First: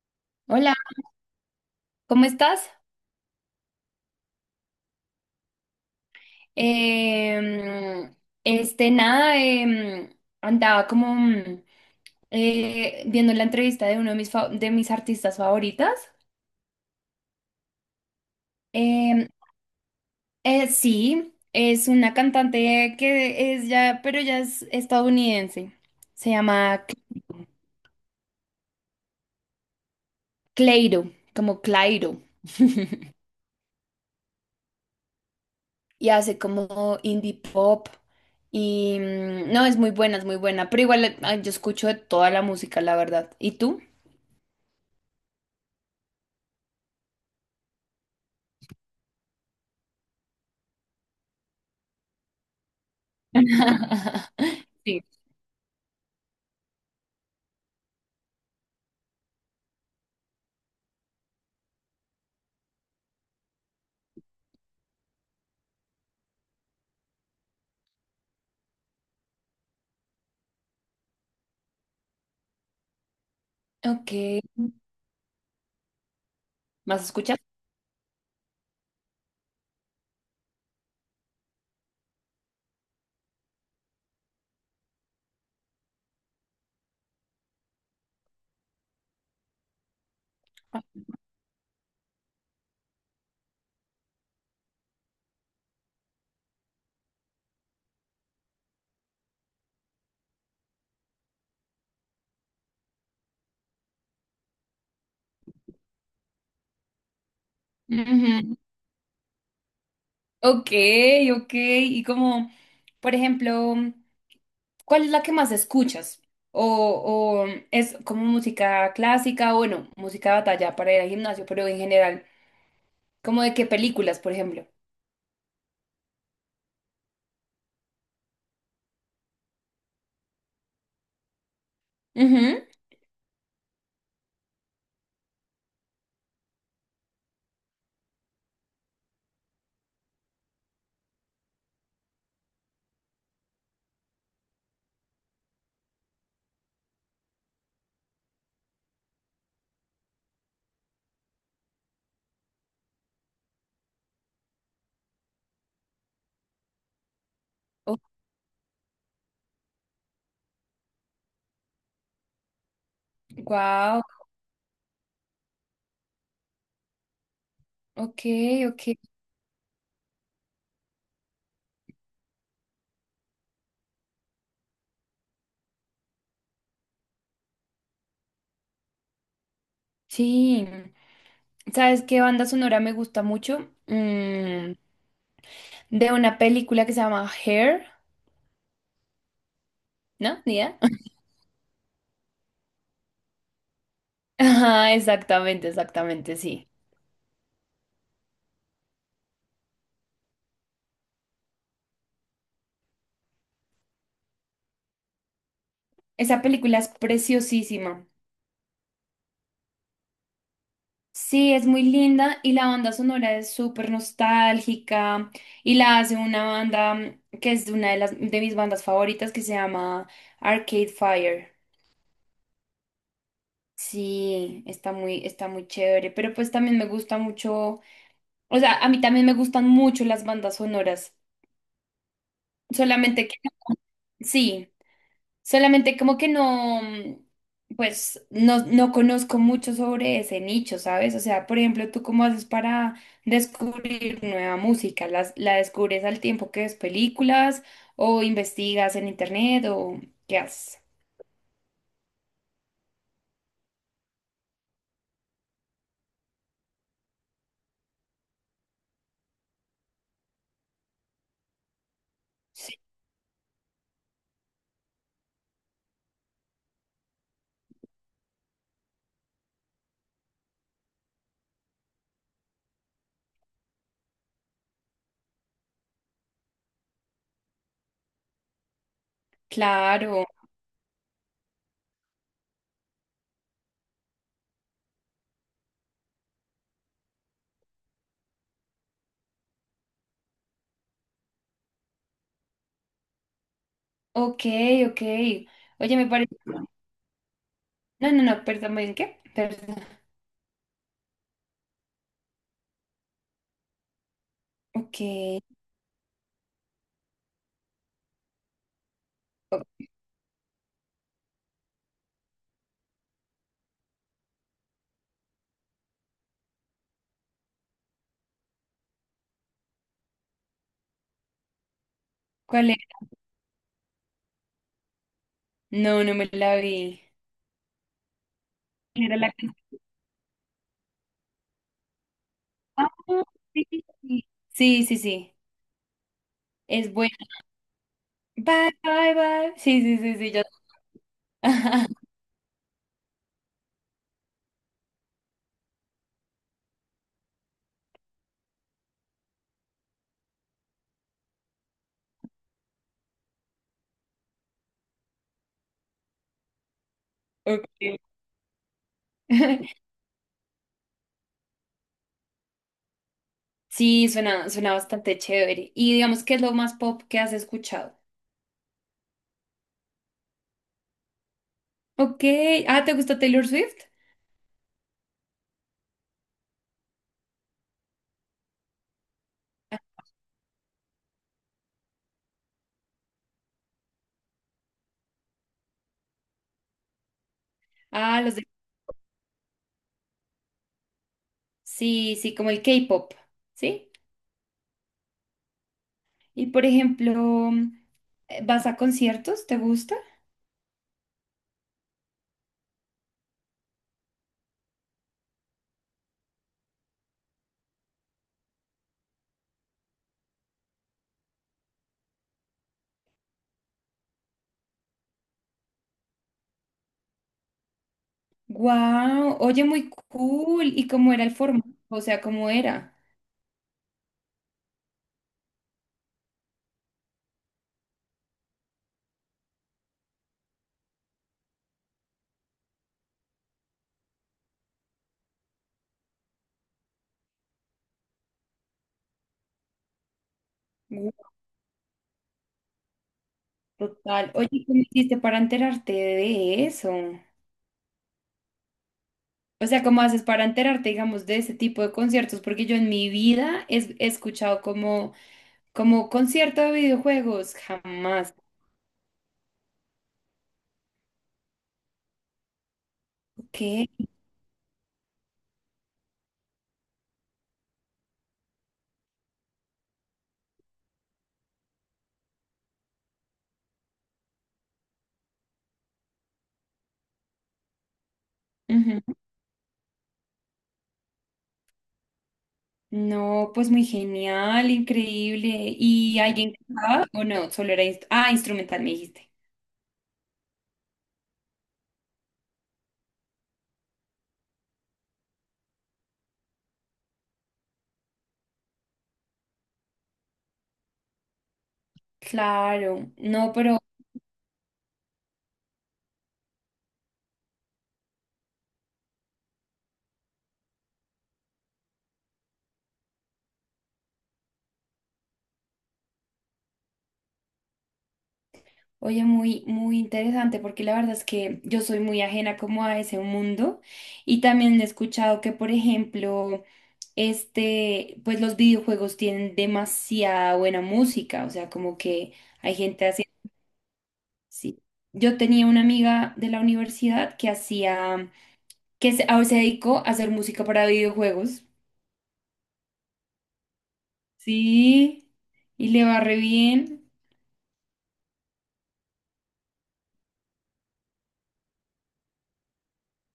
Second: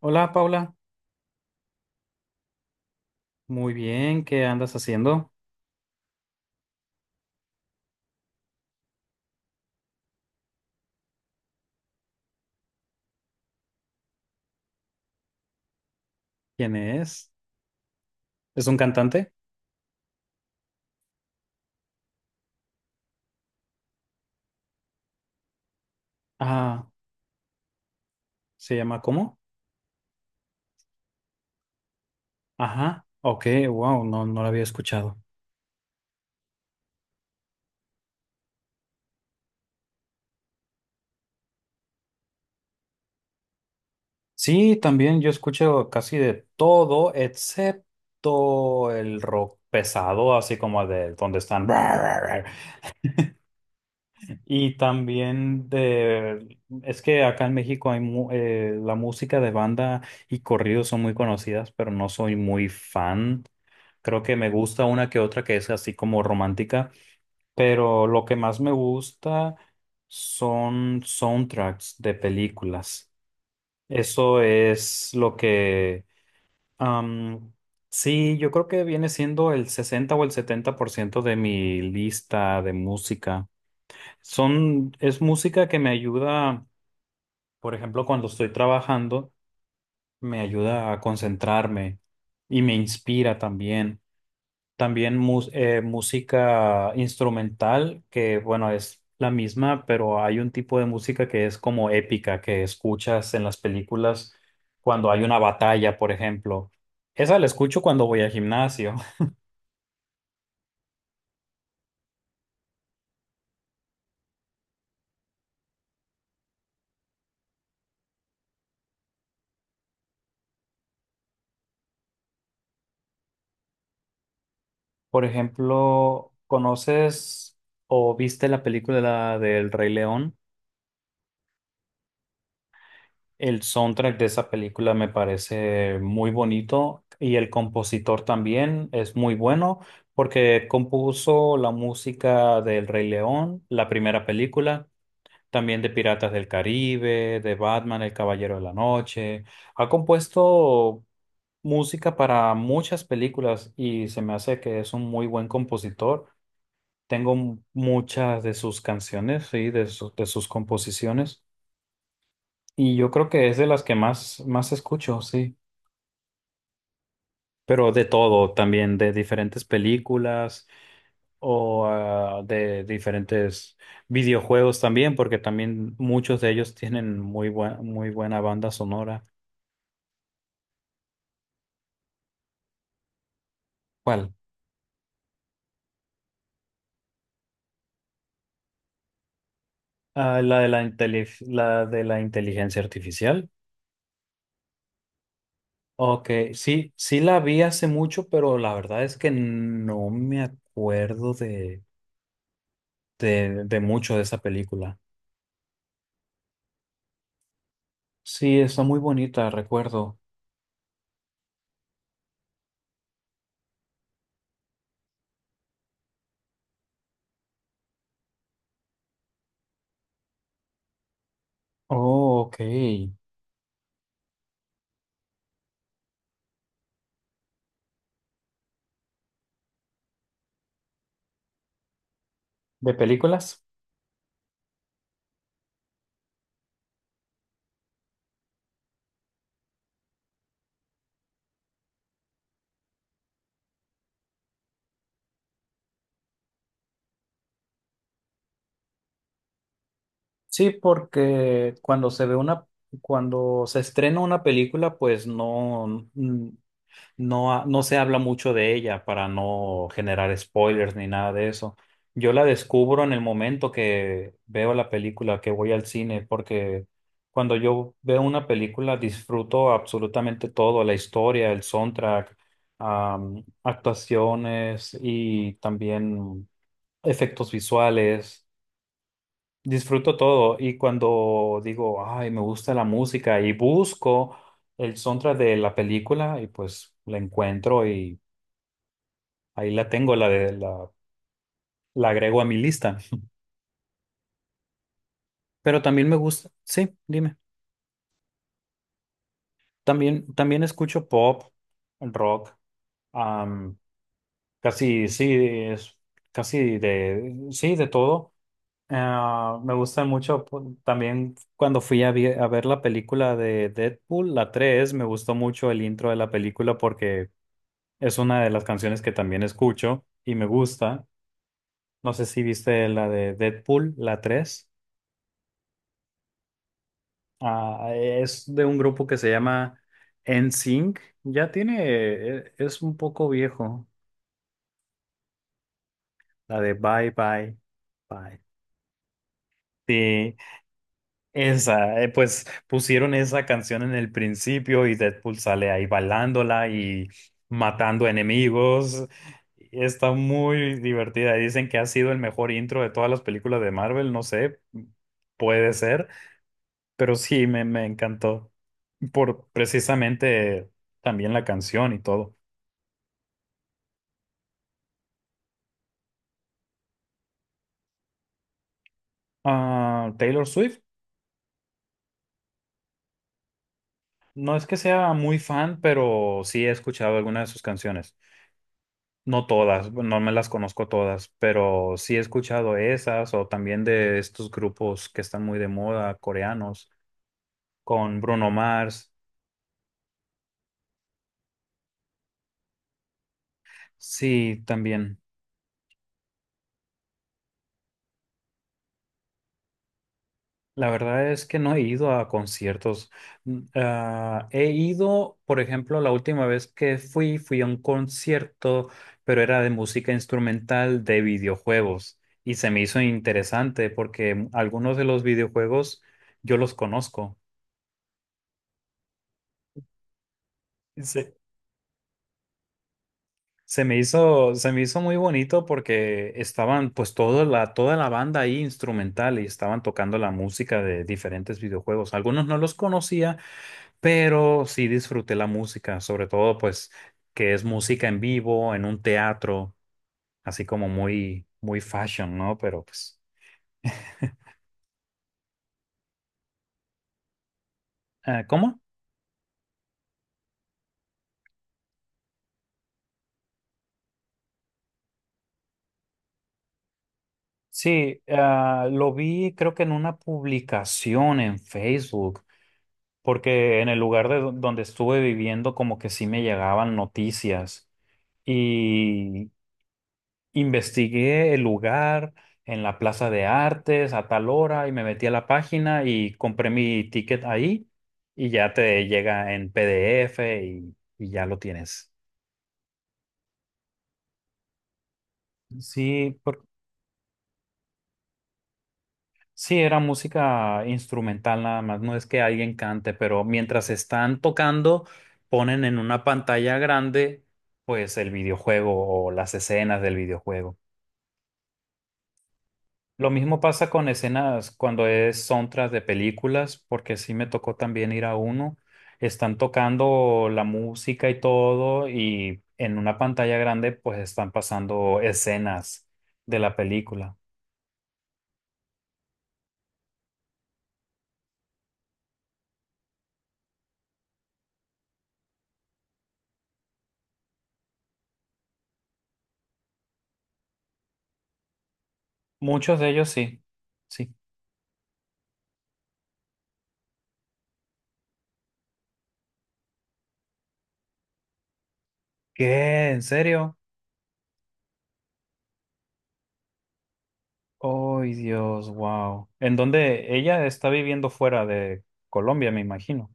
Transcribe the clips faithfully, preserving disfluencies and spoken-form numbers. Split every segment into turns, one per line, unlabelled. Hola
Hola,
Paula,
¿cómo estás?
muy bien, ¿qué andas haciendo?
Em, este, nada, em, andaba como mm, eh, viendo la entrevista de uno de mis, fa- de mis artistas favoritas.
¿Quién es? ¿Es un
Em,
cantante?
eh, sí, es una cantante que es ya, pero ya es estadounidense. Se llama
Ah,
Cl-
¿se llama cómo?
Cleiro, como Clairo,
Ajá, ok, wow, no, no lo había escuchado.
y hace como indie pop. Y mm, no, es muy buena, es muy buena, pero igual eh, yo escucho de toda la música, la verdad. ¿Y tú?
Sí, también yo escucho casi de todo, excepto el rock pesado, así como de donde están. Y
Sí.
también de, es que acá en México hay mu- eh, la música de banda y corridos son muy conocidas, pero no soy muy fan. Creo que me gusta una que otra que es así como romántica, pero lo que más me gusta son soundtracks de películas.
Ok.
Eso es lo que...
¿Más escuchas?
am, sí, yo creo que viene siendo el sesenta o el setenta por ciento de mi lista de música. Son, es música que me ayuda, por ejemplo, cuando estoy trabajando, me ayuda a concentrarme y me inspira también. También mus- eh, música instrumental, que bueno, es la misma, pero hay un tipo de música que es como épica, que escuchas en las películas cuando hay una batalla, por ejemplo. Esa la escucho cuando voy al
Ujú.
gimnasio.
Ok, ok. Y como, por ejemplo, ¿cuál es la que más escuchas? O, o es como música clásica, o bueno, música de batalla para ir al gimnasio, pero en general, como de qué películas, por ejemplo.
Por ejemplo, ¿conoces o viste la película del Rey León? El soundtrack de esa película me parece muy bonito y el compositor también es muy bueno porque compuso la música del Rey León, la primera película, también de Piratas del Caribe, de Batman, El Caballero de la Noche. Ha compuesto música para muchas películas y se me hace que es un muy buen compositor. Tengo muchas de sus canciones, sí, de sus de sus composiciones. Y yo creo que es de las que
Wow,
más, más escucho, sí. Pero de
ok,
todo
ok.
también, de diferentes películas o ah, de diferentes videojuegos también, porque también muchos de ellos tienen muy buena, muy buena banda sonora.
Sí. ¿Sabes qué banda sonora me gusta mucho?
¿Cuál?
Mm, de una película que se llama Hair,
Ah,
¿no? ¿Ni
la de
idea?
la inteli- la de la inteligencia artificial.
Ajá, exactamente,
Ok,
exactamente, sí.
sí, sí la vi hace mucho, pero la verdad es que no me acuerdo de, de, de mucho de esa película.
Esa película es preciosísima.
Sí, está muy bonita, recuerdo.
Sí, es muy linda y la banda sonora es súper nostálgica y la hace una banda mm, que es de una de las de mis bandas favoritas que se llama Arcade Fire.
Oh, ok.
Sí, está muy, está muy chévere, pero pues también me gusta mucho, o sea, a mí también me gustan mucho las bandas sonoras,
¿De
solamente que
películas?
sí. Solamente como que no, mm, pues no, no conozco mucho sobre ese nicho, ¿sabes? O sea, por ejemplo, ¿tú cómo haces para descubrir nueva música? ¿Las- ¿La, descubres al tiempo que ves películas o investigas en internet o qué
Sí,
haces?
porque cuando se ve una, cuando se estrena una película, pues no. No, ha- no se habla mucho de ella para no generar spoilers ni nada de eso. Yo la
Sí.
descubro en el momento que veo la película, que voy al cine, porque cuando yo veo una película disfruto absolutamente todo, la historia, el soundtrack, am, actuaciones y también efectos visuales. Disfruto
Claro,
todo y cuando digo, ay, me gusta la música y busco el soundtrack de la película y pues la encuentro y ahí la tengo, la de la, la agrego a mi lista.
ok, ok.
Pero
Oye, me
también me
parece...
gusta, sí, dime,
No, no, no, perdón, ¿en qué? Perdón.
también, también escucho pop, rock,
Ok,
casi, sí, es casi de, sí, de todo. Ah,
¿Cu-
me gusta mucho pu- también cuando fui a, vi- a ver la película de Deadpool, la tres me gustó mucho el intro de la película porque es una de las canciones que también escucho y me gusta. No sé si
¿cuál es?
viste la de Deadpool, la tres.
No, no me la vi.
Ah, es de un grupo
Era
que se
la que-
llama N SYNC. Ya tiene, e- es
Ah,
un poco
sí, sí,
viejo,
sí, sí, sí, sí.
la de
Es
Bye
bueno.
Bye Bye.
Bye, bye, bye. Sí, sí, sí, sí,
Sí,
ya.
esa, eh, pues pusieron esa canción en el principio y Deadpool sale ahí bailándola y matando enemigos. Está muy divertida. Dicen que ha sido el mejor intro de todas las películas de Marvel, no sé, puede ser, pero sí me, me
Okay.
encantó por precisamente también la canción y todo.
Sí, suena, suena bastante chévere. Y digamos, ¿qué es lo más pop que has escuchado?
Ah, Taylor Swift,
Ok. Ah, ¿te gusta Taylor Swift?
no es que sea muy fan, pero sí he escuchado algunas de sus canciones. No todas, no me las conozco todas, pero sí he escuchado esas o también de estos grupos que están muy de moda, coreanos, con
Ah, los de...
Bruno Mars.
Sí, sí, como el K-pop, ¿sí?
Sí, también.
Y por ejemplo, eh, ¿vas a conciertos? ¿Te gusta?
La verdad es que no he ido a conciertos. Mm, ah, he ido, por ejemplo, la última vez que fui, fui a un concierto, pero era de música instrumental de videojuegos y se me hizo interesante porque mm, algunos de los videojuegos yo los conozco.
Wow, oye, muy cool. ¿Y cómo era
Sí.
el formato? O sea, ¿cómo era?
Se me hizo, se me hizo muy bonito porque estaban pues toda la, toda la banda ahí instrumental y estaban tocando la música de diferentes videojuegos. Algunos no los conocía, pero sí disfruté la música, sobre todo pues que es música en vivo, en un teatro, así como muy, muy fashion, ¿no? Pero pues,
Total. Oye, ¿cómo hiciste para enterarte de eso?
eh, ¿cómo?
O sea, ¿cómo haces para enterarte, digamos, de ese tipo de conciertos? Porque yo en mi vida es- he escuchado como, como concierto de videojuegos,
Sí,
jamás.
ah, lo vi creo que en una publicación en Facebook, porque en
¿Qué?
el lugar de do- donde estuve viviendo como que sí me llegaban noticias y investigué el lugar en la Plaza de Artes a tal hora y me metí a la página y compré mi ticket ahí y ya
Ujú.
te llega en P D F y, y ya lo tienes.
No, pues muy genial, increíble. ¿Y
Sí,
alguien
por-
cantaba o no? Solo era, inst- ah, instrumental, me dijiste.
sí, era música instrumental nada más, no es que alguien cante, pero mientras están tocando, ponen en una pantalla grande pues el videojuego o las escenas del videojuego.
Claro,
Lo
no,
mismo
pero
pasa con escenas cuando es soundtrack de películas, porque sí me tocó también ir a uno. Están tocando la música y todo, y en una pantalla grande pues están pasando escenas de la película.
oye, muy, muy interesante porque la verdad es que yo soy muy ajena como a ese mundo y también he escuchado que, por ejemplo, este, pues los videojuegos tienen demasiada buena música, o sea, como que hay
Muchos
gente
de
así.
ellos sí. Sí.
Sí. Yo tenía una amiga de la universidad que hacía, que se, ahora se dedicó a hacer música para videojuegos.
¿Qué? ¿En serio?
Sí, y le va re bien.
¡Ay, Dios! ¡Wow! En donde ella está viviendo fuera de Colombia, me imagino.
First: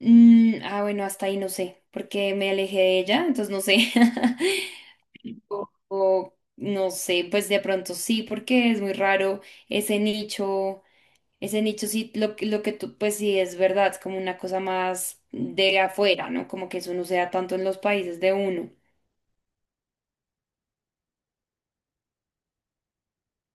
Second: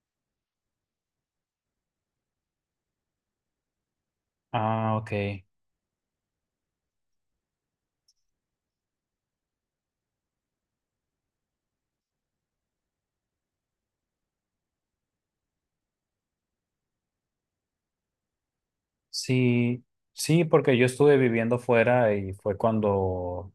Mm, ah, bueno, hasta ahí no sé, porque me alejé de ella, entonces no sé.
Ah, ok.
O, o no sé, pues de pronto sí, porque es muy raro ese nicho, ese nicho sí, lo, que- lo que tú, pues sí es verdad, es como una cosa más de afuera, ¿no? Como que eso no se da tanto en los países de uno.
Sí, sí, porque yo estuve viviendo fuera y fue cuando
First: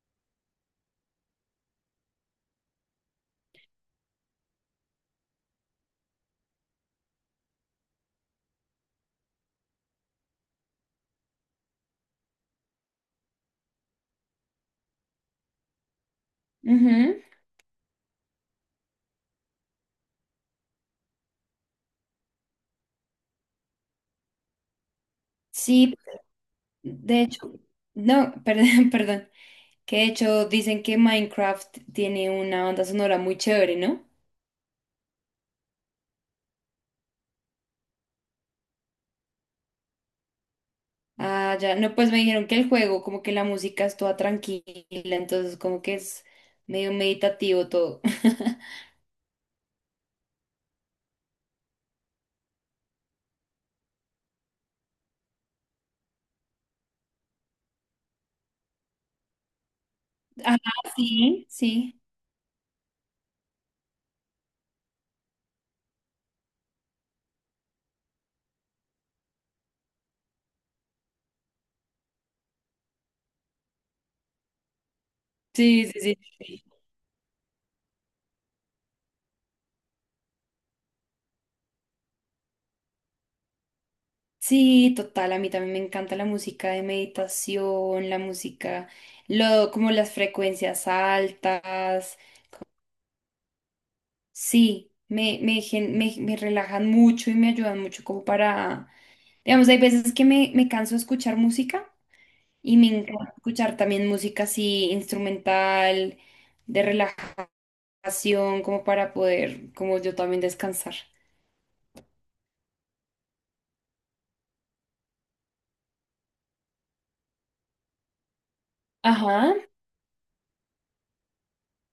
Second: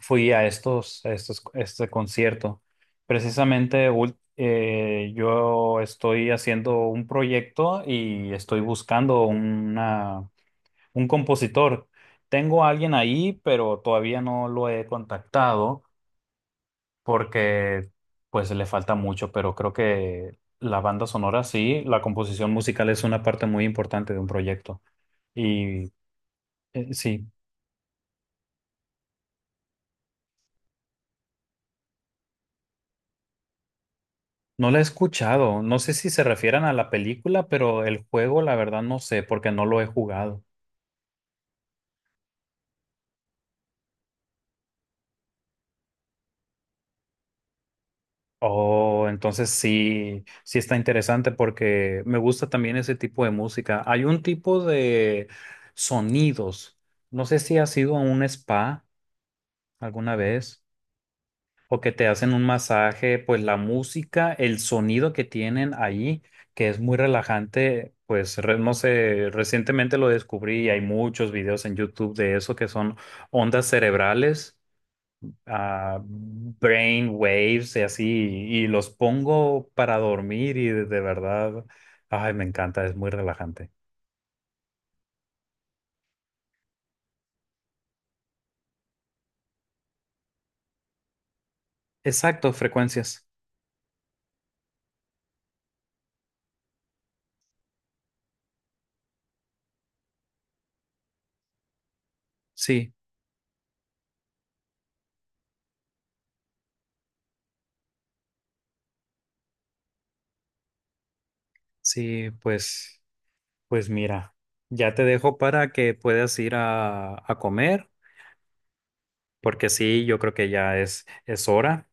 fui a estos, a estos, este concierto. Precisamente ul- eh, yo estoy haciendo un proyecto y estoy buscando una, un compositor. Tengo a alguien ahí, pero todavía no lo he contactado
Ujú.
porque pues le falta mucho, pero creo que la banda sonora sí, la composición musical es una parte muy importante de un proyecto. Y
Sí,
eh,
de
sí.
hecho, no, perdón, perdón, que de hecho dicen que Minecraft tiene una banda sonora muy chévere, ¿no?
No la he escuchado. No sé si se refieren a la película, pero el juego, la verdad, no sé, porque no lo he jugado.
Ah, ya, no, pues me dijeron que el juego, como que la música es toda tranquila, entonces como que es medio meditativo todo.
Oh, entonces sí, sí está interesante porque me gusta también ese tipo de música. Hay un tipo de sonidos. No sé si has ido a un spa alguna
Ajá,
vez,
sí,
o que
sí.
te hacen un masaje, pues la música, el sonido que tienen ahí, que es muy relajante, pues re- no sé, recientemente lo descubrí y hay muchos videos en YouTube de eso que son ondas cerebrales,
Sí, sí,
ah,
sí. Sí,
brain waves y así, y, los pongo para dormir y de, de verdad, ay, me encanta, es muy relajante.
sí, total, a mí también me encanta la música de meditación, la música, lo, como las frecuencias altas.
Exacto, frecuencias.
Sí, me, me, gen- me, me relajan mucho y me ayudan mucho como para, digamos, hay veces que me, me canso de escuchar música y me
Sí,
encanta escuchar también música así instrumental, de relajación, como para poder, como yo también descansar.
sí, pues, pues mira. Ya te dejo para que puedas ir a, a comer.
Ajá,
Porque sí, yo creo que ya es, es hora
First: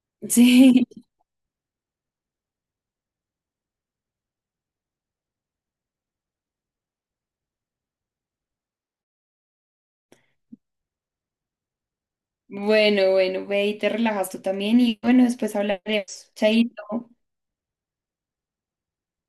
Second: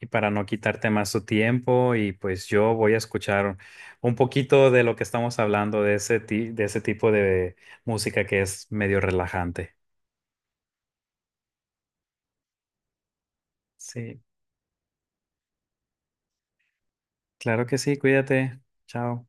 y para no
sí.
quitarte más tu tiempo y pues yo voy a escuchar un poquito de lo que estamos hablando de ese ti- de ese tipo de música que es medio relajante.
Bueno, bueno, ve y te
Sí,
relajas tú también y bueno, después hablaremos. Chaito.
claro que sí, cuídate. Chao.